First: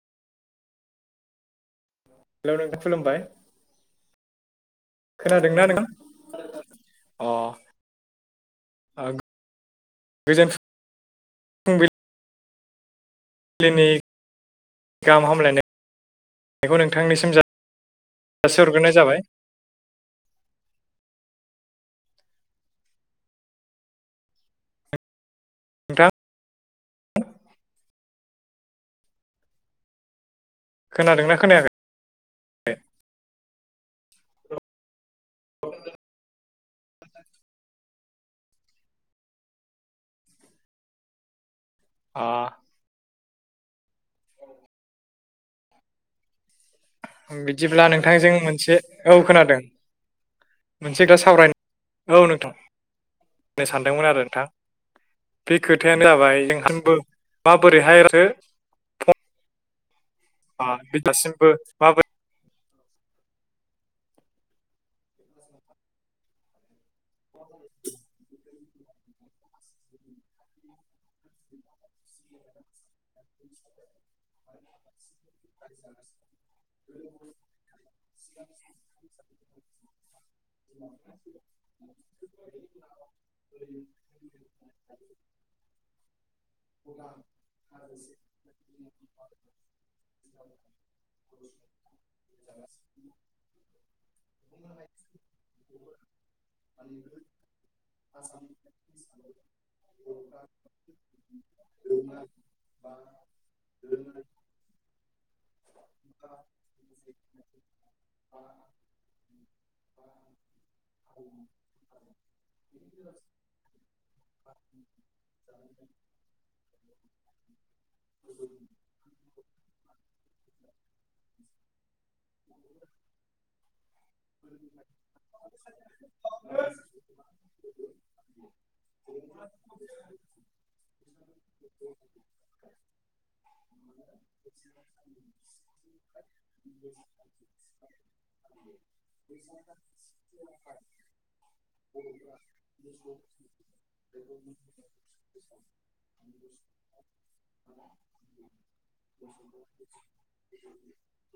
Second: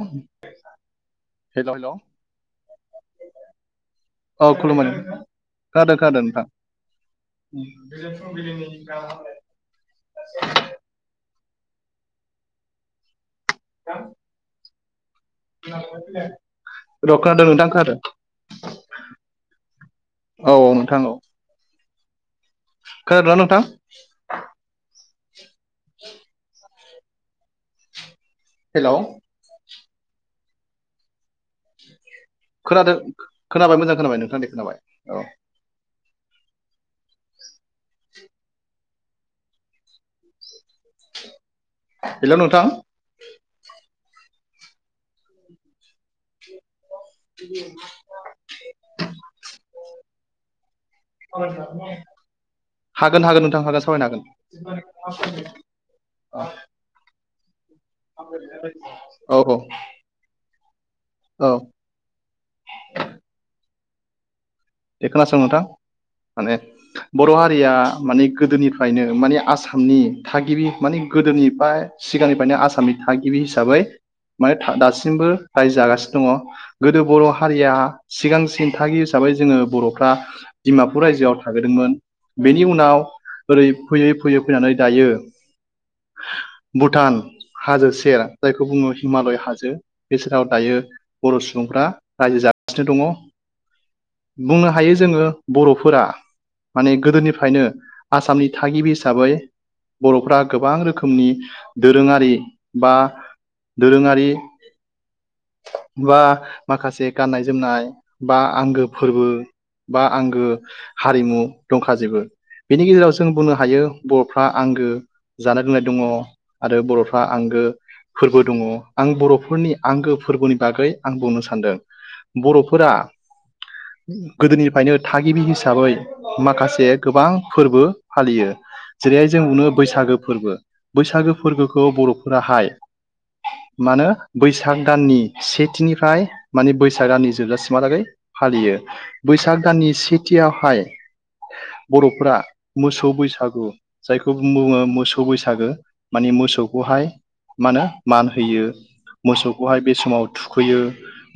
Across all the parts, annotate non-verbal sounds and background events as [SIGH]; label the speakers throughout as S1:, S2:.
S1: हेल' hello
S2: hello नोंथ खुलुमबाय।
S1: औ खुलुमबाय
S2: खोनादोंना नोंथां
S1: खादो खादो नोंथां।
S2: अ
S1: [UNINTELLIGIBLE] फुंबिलिनि
S2: आ,
S1: गाम हामनाय
S2: गोजोन फु लिनि गाहाम हामलाय
S1: र खोनादों नोंथां खोनादो।
S2: जासिहरग्रोनाय जाबाय
S1: औ औ नोंथां औ। खोनादना नोंथां?
S2: दा
S1: हेल'
S2: खोनादोंना खोनायाखै?
S1: खोनादो खोनाबाय मोजां खोनाबाय नोंथां दे खोनाबाय औ।
S2: अ
S1: हेल' नोंथां।
S2: बिदिब्ला नोंथांजों मोनसे औ खोनादों। मोनसेथा सावरायनो औ नोंथां।
S1: हागोन हागोन नोंथां
S2: होननो
S1: हागोन
S2: सानदोंमोन
S1: सावरायनो
S2: आरो नोंथां
S1: हागोन।
S2: बे खोथायानो जाबाय जोंहांबो माबोरैहाय राथो
S1: औ औ।
S2: बे दासिमबो
S1: औ
S2: माबोरै
S1: बे खोनासं नोंथां माने बर' हारिया माने गोदोनिफ फ्रायनो मानि आसामनि थागिबि माने गोदोनिफ्राय सिगांनिफ्रायनो आसामनि थागिबि हि साबै माने था दासिमबो रायजो जागासिनो दङ। गोदो बर' हारिया सिगां सिन थागि हिसाबै जोङो बर'फ्रा दिडमापुर रायजोआव थागोदोंमोन बेनि उनाव ओरै फैयै फैयै फैनानै दायो भुटान हाजो सेर जायखौ बुङो हिमालय हाजो बे सेराव दायो बर' सुबुंफ्रा रायजो जागासिनो दङ। बुंनो हायो जोङो बर'फोरा माने गोदोनिफ्रायनो आसामनि थागिबि हिसाबै बर'फ्रा गोबां रोखोमनि दोरोङारि बा दोरोङारि बा माखासे गाननाय जोमनाय बा आंगो फोरबो। बा आंगो हारिमु दंखाजोबो बेनि गेजेराव जों बुंनो हायो बर'फ्रा आंगो जानाय लोंनाय दङ आरो बर'फ्रा आंगो फोरबो दङ आं बर'फोरनि आंगो फोरबोनि बागै आं बुंनो सानदों। बर'फोरा गोदोनिफ्रायनो थागिबि हिसाबै माखासे गोबां फोरबो फालियो। जेरैहाय जों [UNINTELLIGIBLE] बै सागो फोरबो बैसागो फोरबोखौ बर'फोराहाय मानो बैसाग दाननि सेथिनिफ्राय माने बैसाग दाननि जोबजासिम मालागै फालियो बैसाग दाननि सेथियावहाय बर'फोरा मोसौ बैसागु जायखौ बुङो मोसौ बैसागो। माने मोसौखौहाय मा होनो मान होयो मोसौखौहाय बे समाव थुखैयो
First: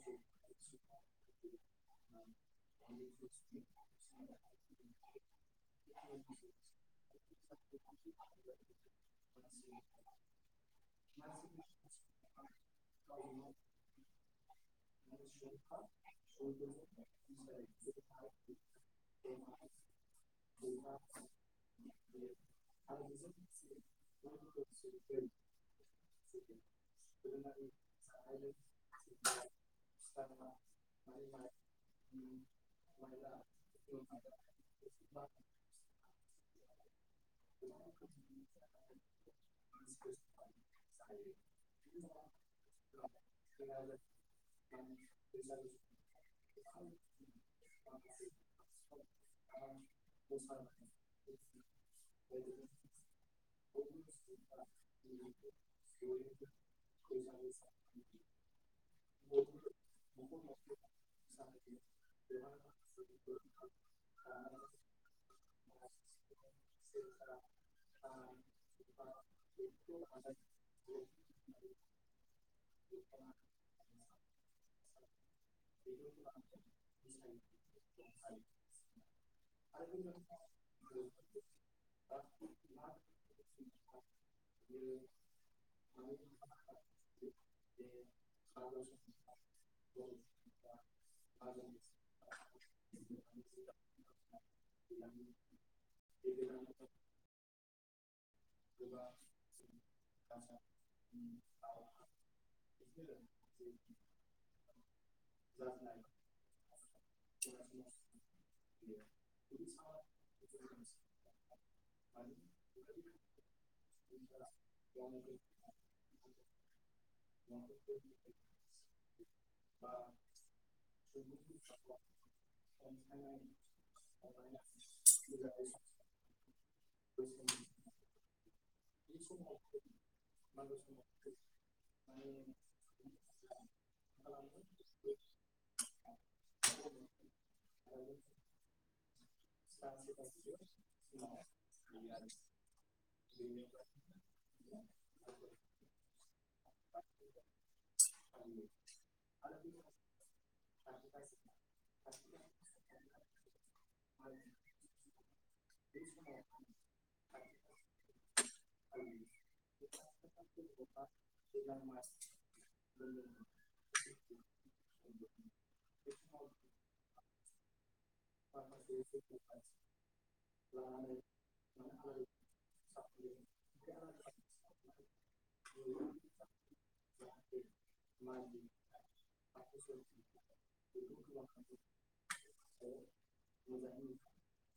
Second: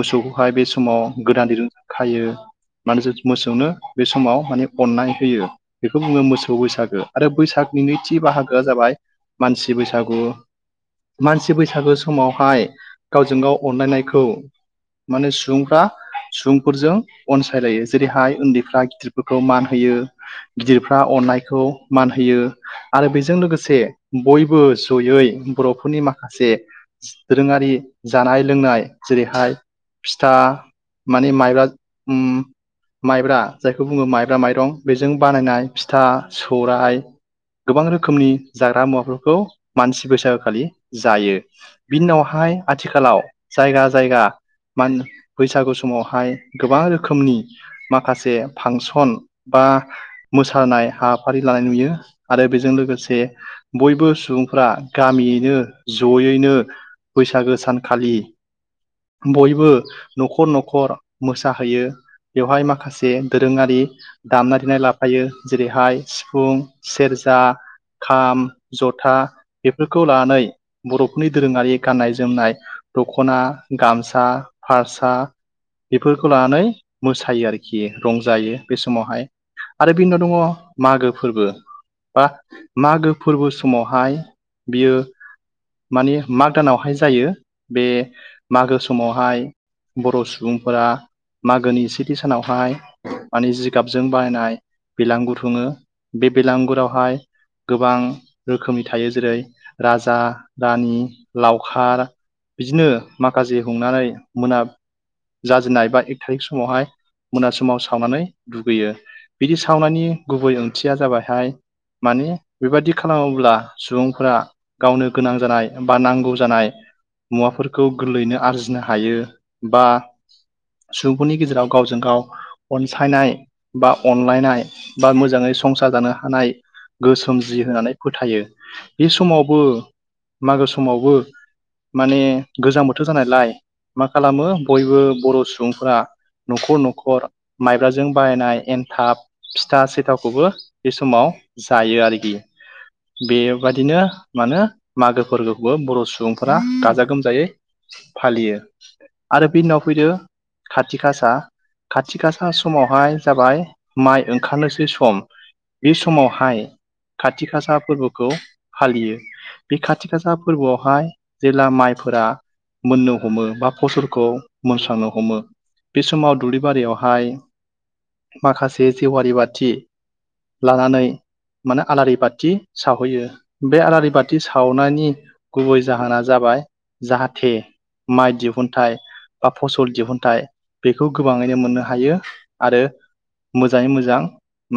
S1: मोसौखौ बेहाय बे समाव गोदान दिरुंजों खायो। माने मोसौनो बे समाव माने अननाय होयो बेखौ बुङो मोसौ बैसागो। आरो बैसागनि नैथि बाहागोआ जाबाय मानसि बैसागु। मानसि बैसागो समावहाय गावजों गाव अनलायनायखौ माने सुबुंफ्रा सुबुंफोरजों अनसायलायो जेरैहाय उन्दैफ्रा गिदिरफोरखौ मान होयो। गिदिरफ्रा अननायखौ मान होयो। आरो बेजों लोगोसे बयबो जयै बर'फोरनि माखासे दोरोङारि जानाय लोंनाय जेरैहाय फिथा माने माइ बा उम माइब्रा जायखौ बुङो माइब्रा माइरं बेजों बानायनाय फिथा सौराइ गोबां रोखोमनि जाग्रा मुवाफोरखौ मानसि बैसागोखालि जायो। बिनि उनावहाय आथिखालाव जायगा जायगा मानसि बैसागु समावहाय गोबां रोखोमनि माखासे फांसन बा मोसानाय हाबाफारि लानाय नुयो आरो बेजों लोगोसे बयबो सुबुंफोरा‌ गामियैनो जयैनो बैसागो सान खालि बयबो न'खर न'खर मोसाहैयो। बेवहाय माखासे दोरोङारि दामनाय देनाय लाफायो जेरैहाय सिफुं सेरजा खाम जथा बेफोरखौ लानानै बर'फोरनि दोरोङारि गाननाय जोमनाय दख'ना गामसा फारसा बेफोरखौ लानानै मोसायो आरोखि रंजायो बे समावहाय। आरो बिनि उनाव दङ मागो फोरबो। बा मागो फोरबो समावहाय बियो मानि माग दानावहाय जायो बे मागो समावहाय बर' सुबुं बुंफोरा मागोनि सेथि सानावहाय माने जिगाबजों बायनाय बेलांगुर हुङो बे बेलांगुरावहाय गोबां रोखोमनि थायो जेरै राजा रानि लावखार बिदिनो माखासे हमनानै मोना जाजेननाय बा एक थारिक समावहाय मोना समाव सावनानै दुगैयो बिदि सावनायनि गुबै ओंथिया जाबायहाय मानि बेबादि खालामोब्ला सुबुंफोरा गावनो गोनां जानाय बा नांगौ जानाय मुवाफोरखौ गोरलैयैनो आरजिनो हायो। बा सुबुंफोरनि गेजेराव गावजों गाव अनसायनाय बा अनलायनाय बा मोजाङै संसार जानो हानाय गोसोम जि होनानै फोथायो बे समावबो मागो समावबो माने गोजां बोथोर जानायलाय मा खालामो बयबो बर' सुबुंफोरा न'खर न'खर माइब्राजों बाहायनाय एनथाब फिथा सेथावखौबो बे समाव जायो आरगि बेबाय दिनो मा होनो मागो फोरबोखौबो बर' सुबुंफोरा गाजा गोमजायै फालियो आरो बे उनाव फैदो खाथि गासा। खाथि गासा समावहाय जाबाय माइ ओंखारनोसै सम। बे समावहाय खाथि खाासा फोरबोखौ फालियो बे खाथि खाासा फोरबोआवहाय जेला माइफोरा मोननो हमो बा फसल खौ मोसानो हमो बे समाव दुब्लि बारियावहाय माखासे जिवारि बाथि लानानै माने आलारि बाथि सावहैयो बे आलारि बाथि सावनायनि गुबै जाहोना जाबाय जाहाथे माइ दिहुन थाइ बा फसल दिहुनथाइ बेखौ गोबाङैनो मोननो हायो आरो मोजाङै मोजां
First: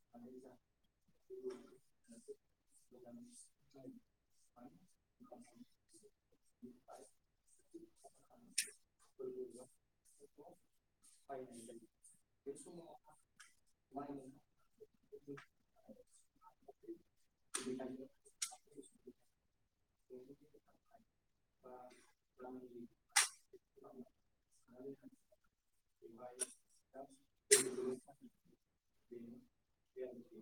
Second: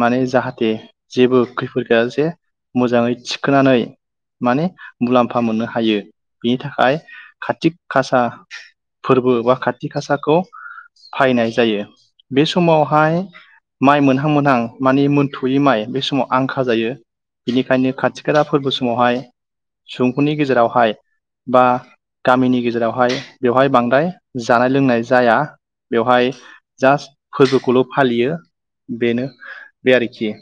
S1: माने जाहाथे जेबो खैफोद गैया जासे मोजाङै थिखोनानै माने मुलाम्फा मोननो हायो बिनि थाखाय काटिक कासा फोरबो बा खाथि खासाखौ फायनाय जायो। बे समावहाय माइ मोनहां मोन हां माने मोनथ'यै माइ बे समाव आंखा जायो बेनिखायनो खाथि खाला फोरबो समावहाय सुबुंफोरनि गेजेरावहाय बा गामिनि गेजेरावहाय बेवहाय बांद्राय जानाय लोंनाय जाया बेवहाय जास्ट फोरबोखौल' फालियो बेनो बे आरोखि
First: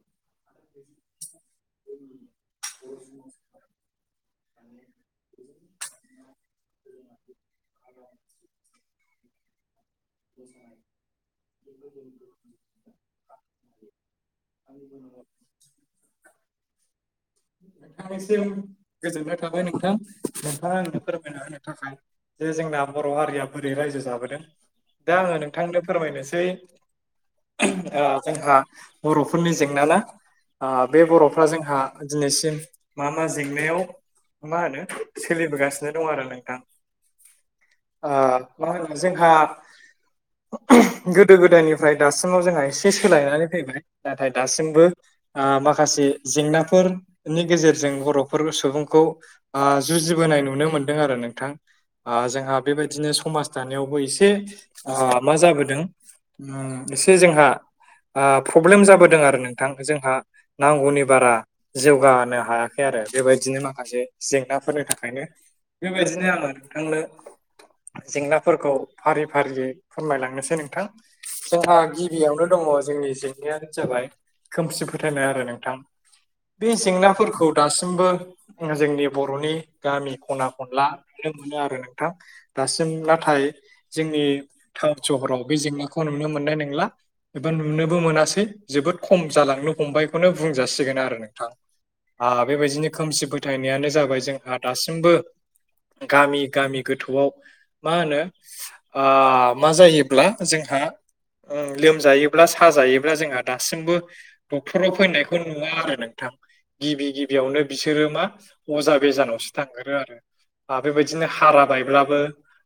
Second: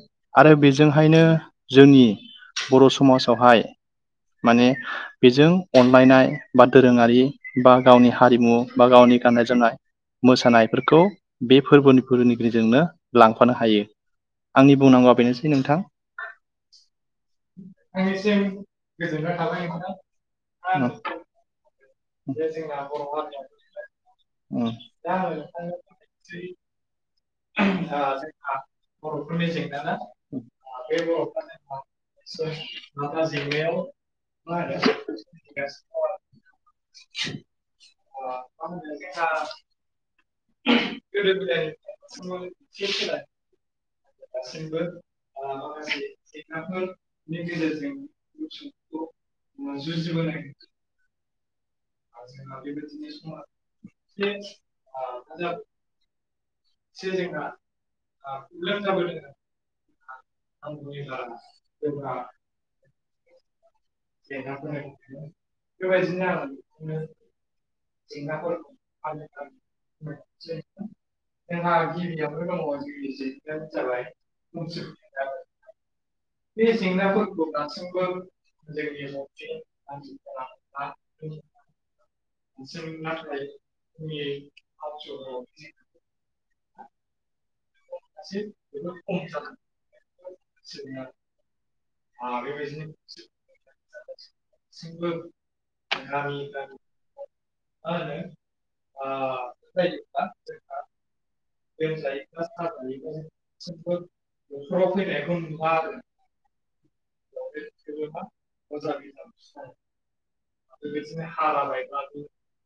S1: आरो बेजोंहायनो जोंनि बर' समाजावहाय माने बेजों अनलायनाय बा दोरोङारि बा गावनि हारिमु बा गावनि गाननाय जोमनाय मोसानायफोरखौ बे फोरबोनि फोरोंनिगिरिजोंनो लांफानो हायो आंनि बुंनांगौआ बेनोसै नोंथां
S2: नोंथांनिसिम गोजोननाय थाबाय नोंथां। नोंथाङा
S1: नोंथां
S2: आंनो फोरमायना होनो थाखाय जे जोंना बर' हारिया बोरै रायजो जाबोदों। दा आङो नोंथांनो फोरमायनोसै
S1: [INAUDIBLE]
S2: ओ जोंहा बर'फोरनि जेंना ना ओ बे बर' फ्रा जोंहा दिनैसिम मा मा जेंनायाव मा होनो सोलिबोगासिनो दं आरो नोंथां
S1: [INAUDIBLE]
S2: मा होनो जोंहा गोदो गोदायनिफ्राय दासिमाव जोंहा एसे सोलायनानै फैबाय नाथाय दासिमबो ओ माखासे जेंनाफोरनि गेजेरजों बर'फोर सुबुंखौ जुजिबोनाय नुनो मोन मोनदों आरो नोंथां जोंहा बेबायदिनो समाज दानायावबो एसे मा जाबोदों एसे जोंहा ओ प्रब्लेम जाबोदों आरो नोंथां जोंहा नांगौनि बारा जौगानो हायाखै आरो बेबायदिनो माखासे जेंनाफोरनि थाखायनो बेबायदिनो आङो नोंथांनो जेंनाफोरखौ फारि फारियै फोरमायलांनोसै नोंथां जोंहा गिबियावनो दंङ जोंनि जेंनायानो जाबाय खोमसि फोथायनाय आरो नोंथां बे जेंनाफोरखौ दासिमबो जोंनि बर'नि गामि खना-खनला नुनो मोनो आरो नों- दासिम नाथाय जोंनि टाउन सहराव बे जेंना खौ नुनो मोननाय नंला एबा नुनोबो मोनासै जोबोद खम जालांनो हमबायखौनो बुं जासिगोन आरो नोंथां बेबायदिनो आ खोमसि फोथायनायानो जाबाय जोंहा दासिमबो गामि गामि गोथौआव मा होनो ओ मा जायोब्ला जोंहा
S1: लोमजायोब्ला साजायोब्ला दासिमबो डक्टराव फैनायखौ नुवा आरो
S2: नोंथां गिबि गिबियावनो बिसोरो मा अजा बेजानावसो थांग्रोयो आरो ओ बेबायदिनो हारा बायब्लाबो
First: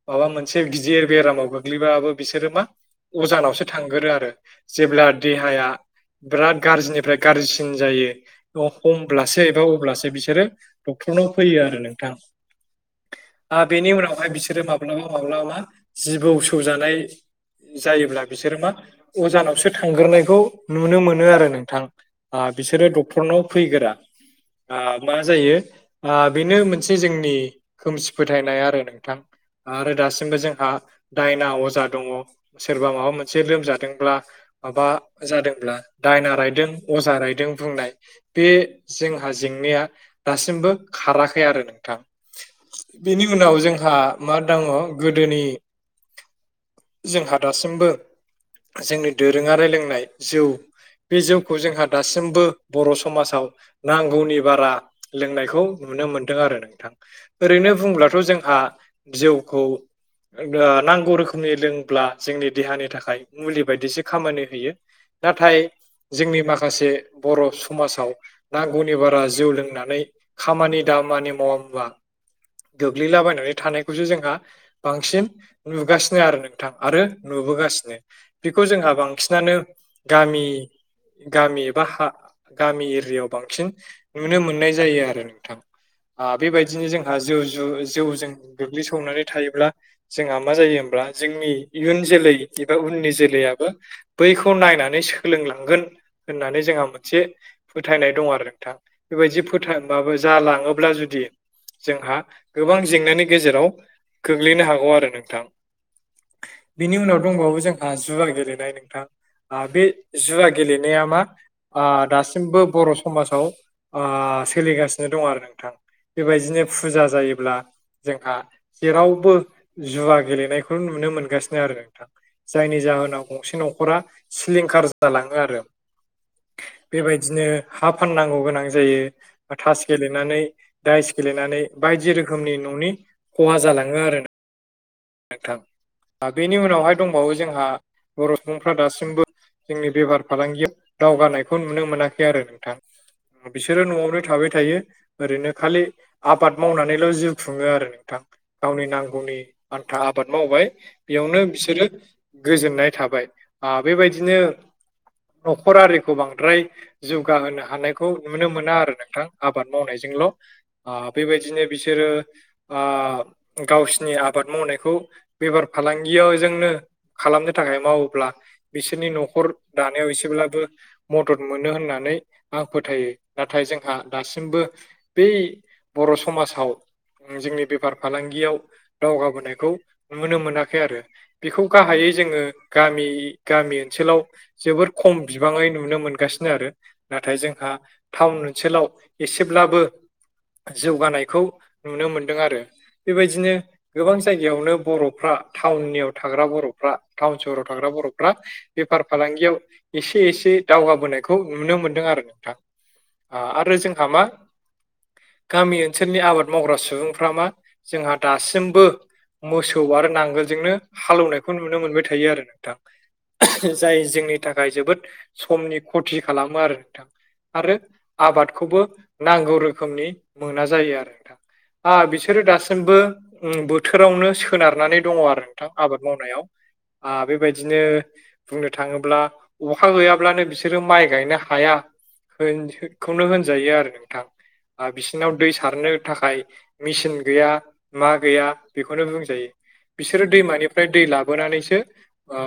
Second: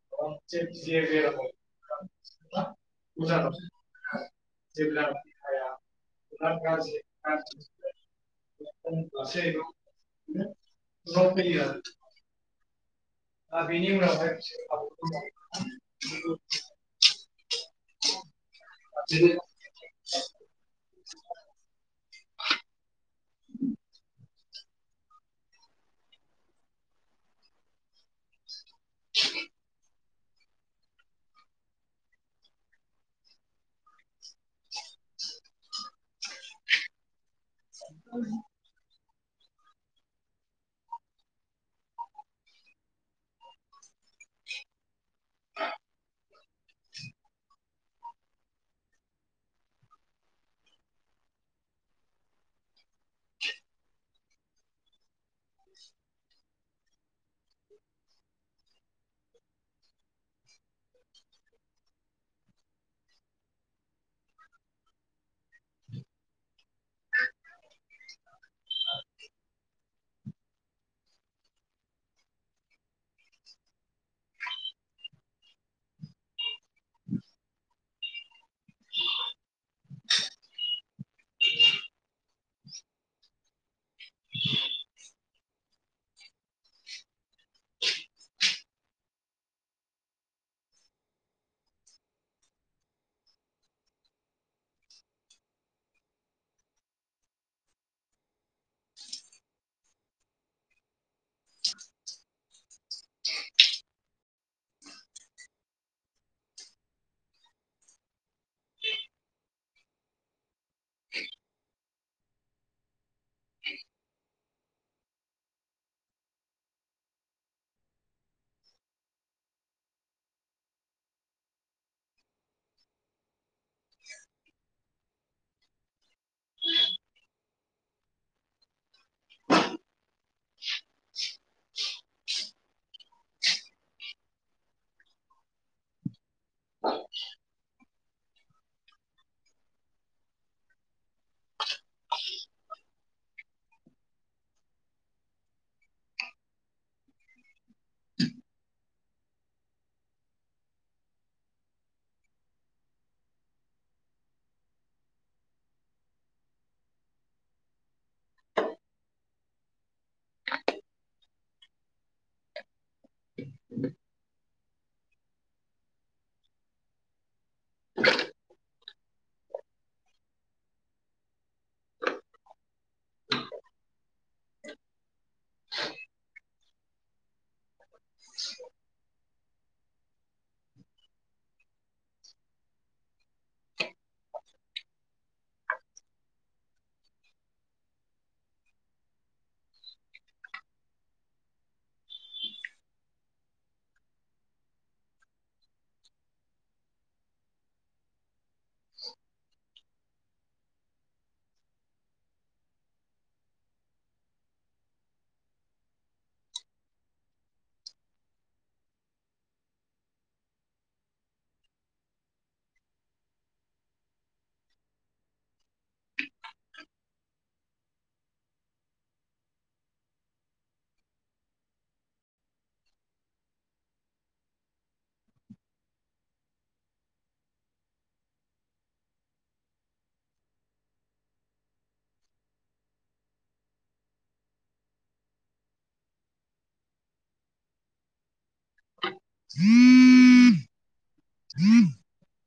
S2: माबा मोनसे गिदिर बेरामाव गोग्लैबाबो बिसोरो मा अजानावसो थांगोरो आरो जेब्ला देहाया बिराद गाज्रिनिफ्राय गाज्रिसिन जायो। हमब्लासो एबा अब्लासो बिसोरो डक्टरनाव फैयो आरो नोंथां। ओ बेनि उनावहाय बिसोरो माब्लाबा माब्लाबा मा जिबौ सौजानाय जायोब्ला बिसोरो मा अजानावसो थांग्रोनायखौ नुनो मोनो आरो नोंथां। आ बिसोरो डक्टरनाव फैगोरा आ मा जायो बेनो मोनसे जोंनि खोमसि फोथायनाय आरो। नोंथां आरो दासिमबो जोंहा दायना अजा दंङ सोरबा माबा मोनसे लोमजादोंब्ला माबा जादोंब्ला दायना रायदों अजा रायदों बुंनाय बे जोंहा जेंनाया दासिमबो खाराखै आरो नोंथां। बेनि उनाव जोंहा मा दंङ गोदोनि जोंहा दासिमबो जोंनि दोरोंङारि लोंनाय जौ बे जौखौ खौ जोंहा दासिमबो बर' समाजाव नांगौनि बारा लोंनायखौ नुनो मोनदों आरो नोंथां। ओरैनो बुंब्लाथ' जोंहा जिउखौ नांगौ रोखोमनि लोंब्ला जोंनि देहानि थाखाय मुलि बायदिसो खामानि होयो। नाथाय जोंनि माखासे बर' समाजाव नांगौनि बारा जौ लोंनानै खामानि दामानि मावाबा गोग्लैलाबायनानै थानायखौसो जोंहा बांसिन नुगासिनो आरो नोंथां आरो नुबोगासिनो। बेखौ जोंहा बांसिनानो गामि गामि एबा हा गामि एरियायाव बांसिन नुनो मोननाय जायो आरो नोंथां। आ - बेबायदिनो जोंहा जौ जु जौजों गोग्लैसोनानै थायोब्ला जोंहा मा जायो होमब्ला जोंनि इयुन जोलै एबा उननि जोलैयाबो बैखौ नायनानै सोलोंलांगोन होननानै जोंहा मोनसे फोथायनाय दं आरो नोंथां बेबायदि फो- माबा जालांङोब्ला जुदि जोंहा गोबां जेंनानि गेजेराव गोग्लैनो हागौ आरो नोंथां। बिनि उनाव दंबावो जोंहा जुवा गेलेनाय नोंथां आ बे जुवा गेलेनाया मा आ दासिमबो आ बर' समाव ओ सोलिगासिनो दं आरो नोंथां बेबायदिनो फुजा जायोब्ला जोंहा जेरावबो जुवा गेलेनायखौ नुनो मोनगासिनो आरो नोंथां। जायनि जाहोनाव गंसे न'खरा सिलिंखार जालांङो आरो। बेबायदिनो हा फाननांगौ गोनां जायो। थास गेलेनानै दाइस गेलेनानै बायदि रोखोमनि न'नि खहा जालाङो आरो ना। नोंथां ओ बेनि उनावहाय दंबावो जोंहा बर' सुबुंफ्रा दासिमबो जोंनि बेफार फालांगियाव दावगानायखौ नुनो मोनाखै आरो नोंथां। बिसोरो न'आवनो थाबाय थायो ओरैनो खालि आबाद मावनानैल' जि खुङो आरो नोंथां गावनि नांगौनि आन्था आबाद मावबाय बेयावनो बिसोरो गोजोननाय थाबाय बेबायदिनो न'खर आरिखौ बांद्राय जौगाहोनो हानायखौ नुनो मोना आरो नोंथां आबाद मावनायजोंल' बेबायदिनो बिसोरो आह गावसिनि आ आबाद मावनायखौ बेफार फालांगियाव जोंनो खालामनो थाखाय मावोब्ला बिसोरनि न'खर दानायाव एसेब्लाबो मदद मोनो होननानै आं फोथायो नाथाय जोंहा दासिमबो बै बर' समाजाव जोंनि बेफार फालांगियाव दावगाबोनायखौ नुनो मोनाखै आरो। बेखौ गाहायै जोङो गामि गामि ओनसोलाव जोबोर खम बिबाङै नुनो मोनगासिनो आरो। नाथाय जोंहा टाउन ओनसोलाव एसेब्लाबो जौगानायखौ नुनो मोनदों आरो बेबायदिनो गोबां जायगायावनो बर'फ्रा टाउननियाव थाग्रा बर'फ्रा टाउन सहराव थाग्रा बर'फ्रा बेफार फालांगियाव एसे एसे दावगाबोनायखौ नुनो मोनदों आरो नोंथां। आ आरो जोंहा मा गामि ओनसोलनि आबाद मावग्रा सुबुंफ्रा मा जोंहा दासिम बो मोसौ आरो नांगोलजोंनो हालौनायखौ नुनो मोनबाय थायो आरो नोंथां। जाय जोंनि थाखाय जोबोद समनि खथि खालामो आरो नोंथां। आरो आबादखौबो नांगौ रोखोमनि मोना जायो आरो नोंथां। आ बिसोरो दासिमबो बोथोरावनो सोनारनानै दङ आरो नोंथां आबाद मावनायाव आ बेबायदिनो बुंनो थाङोब्ला अखा गैयाब्लानो बिसोरो माइ गायनो हाया। खौनो होनजायो आरो नोंथां। बिसिनाव दै सारनो थाखाय मेचिन गैया। मा गैया बेखौनो बुंजायो बिसोरो दैमानिफ्राय दै लाबोनानैसो ओ